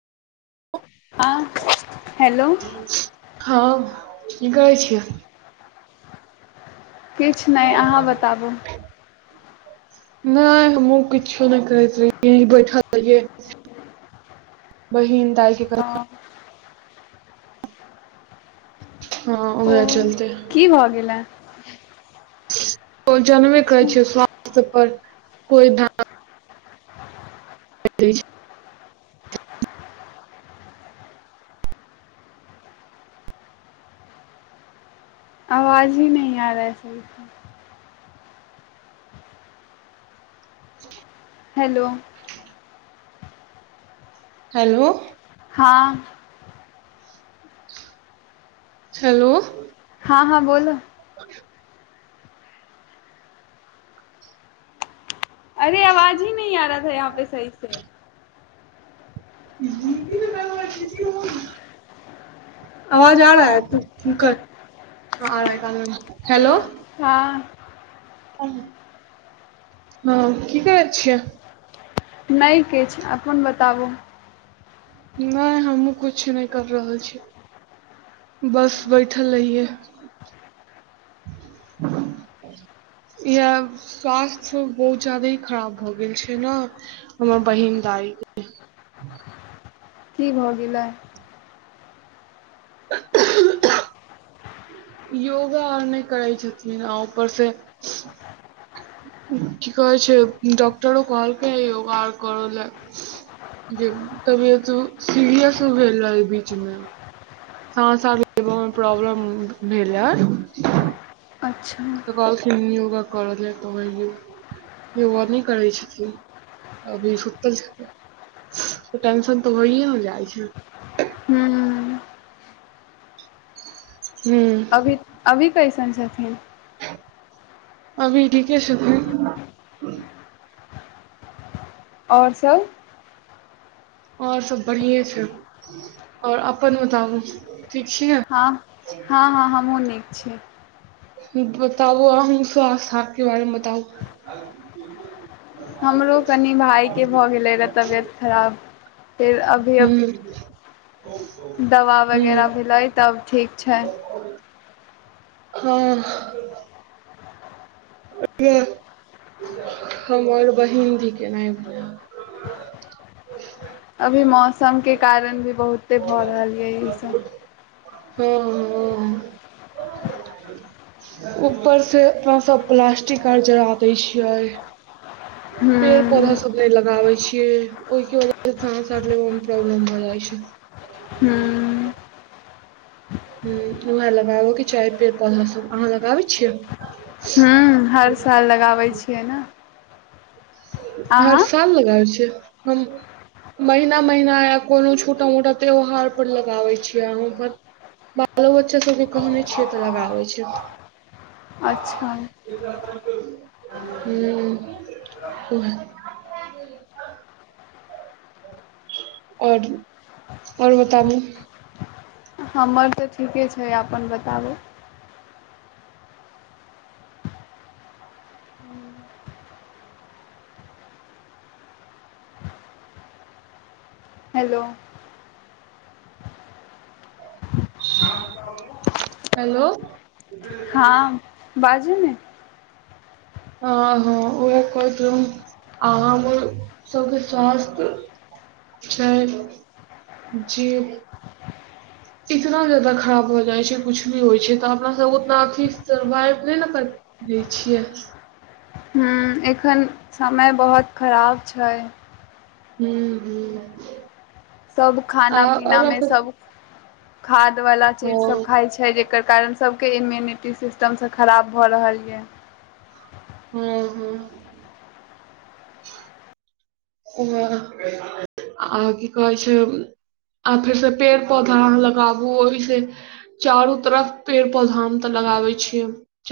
हँ हेलो हँ की करै छियै। किछ नै आहाँ बताबु? नैय हमहूँ किच्छो नै करैत रहिय बैठल रहियै। बहिन दाय। अँ हँ उएहे चलते। की भऽ गेल ए? ओ जनबे करै अच्छा छै स्वास्थ्य पर कोई धान। नै दै छै। आवाज ही नहीं आ रहा है सही से। हेलो हेलो हाँ छेलो हाँ हाँ बोलो भऽ गेल। अरे आवाजे नै आबै या एतऽ सही से। आवाज आ आबै रहा या तू है ठीक कर आबै या कान में लगालिअ हेलो हाँ हँ की करै छियै? नै किछ अपन बताबू। नै हमहूँ कुछ नै कैर रहल छी। बस बैठल रहिये। इहै स्वास्थ्य बहुत जादे ही खराब भऽ गेल छै नऽ। हमर बहिन दाई के- की भऽ गेलै? [unintelligible] योगा और नै करै छथिन आ ऊपर से- की कहै छै डॉक्टरओ कहलकै योगा और करऽ लेए जे तबियत सेहो सीरियस भेल रहै बीच में। हाँ सांस लेबऽ में प्रॉब्लम भेल रहै। अच्छा तऽ कहलखिन योगा करऽ लै तऽ योगा नै करै छथिन अभी सुत्तल छथिन टेंशन तऽ, होइए न जाइ छै। हूं हूँ अभी -अभी कैसन छथिन अभी ठीके छथिन और सब और सब बढ़िएं छय, और अपन बताबू ठीक छीऐ हँ- हँ -हँ हमहुँ नीक छीऐ। बताबु अहिंस आस्था के बारेमे बताउ हमरो कनि भायके भऽ, गेलइ रहए तबियत खराब फेर अभी हू दवा वगैरह भेलै तब ठीक छई हँ कहिया हमर बहिनधी के ऐनाहे भेलै। अभी मौसमके कारण भी बहुते भऽ, रहल यऽ ई सब हँ-हँ ऊपर से अपना सब प्लास्टिक आर जरा दै छियै। पेड़ पोधा ह्म सब अब नै लगाबे छियै ओइके वजह सँ अहाँ सब लेब मे प्रॉब्लम हो जाइ छै। ह्म ह उएह लगाबक के चाही पेड़ पौधा सब अहाँ लगाबै छियै। हू हर साल लगाबै छियै न हर साल लगाबै छीए हम महिना - महिना या कोनो छोटा मोटा त्यौहार पर लगाबइ छियै, अहुं ब बालो बच्चा सबके कहने छियै, तऽ लगाबे छय। अच्छा हुं ओहे आओर- आओर बताबू हमर तऽ, ठीके छय, अपन बताबू हेलो हेलो हँ बाजू ने हँ -हँ उहै कहइत रहुं आ हमरो सबके स्वास्थ छय जै इतना जदा खराब भ जाइ छइ, कुछ भी होइ छय तऽ अपना सब उतना अथी सर्वाइव नए ने करत दै छियै एखन समय बहुत खराब छय। हू -हुं सब खाना पीना मे सब खाद वाला चीज सब हँ खाय छै। छय जेकर कारण सबके इम्यूनिटी सिस्टमसँ खराब भऽ रहल यऽ हँ -हँ ह आ की कहै छै आ फेर से पेड़ पौधा अहाँ लगाबू ओहिसँ चारू तरफ पेड़ पौधा हम तऽ लगाबे छीयै।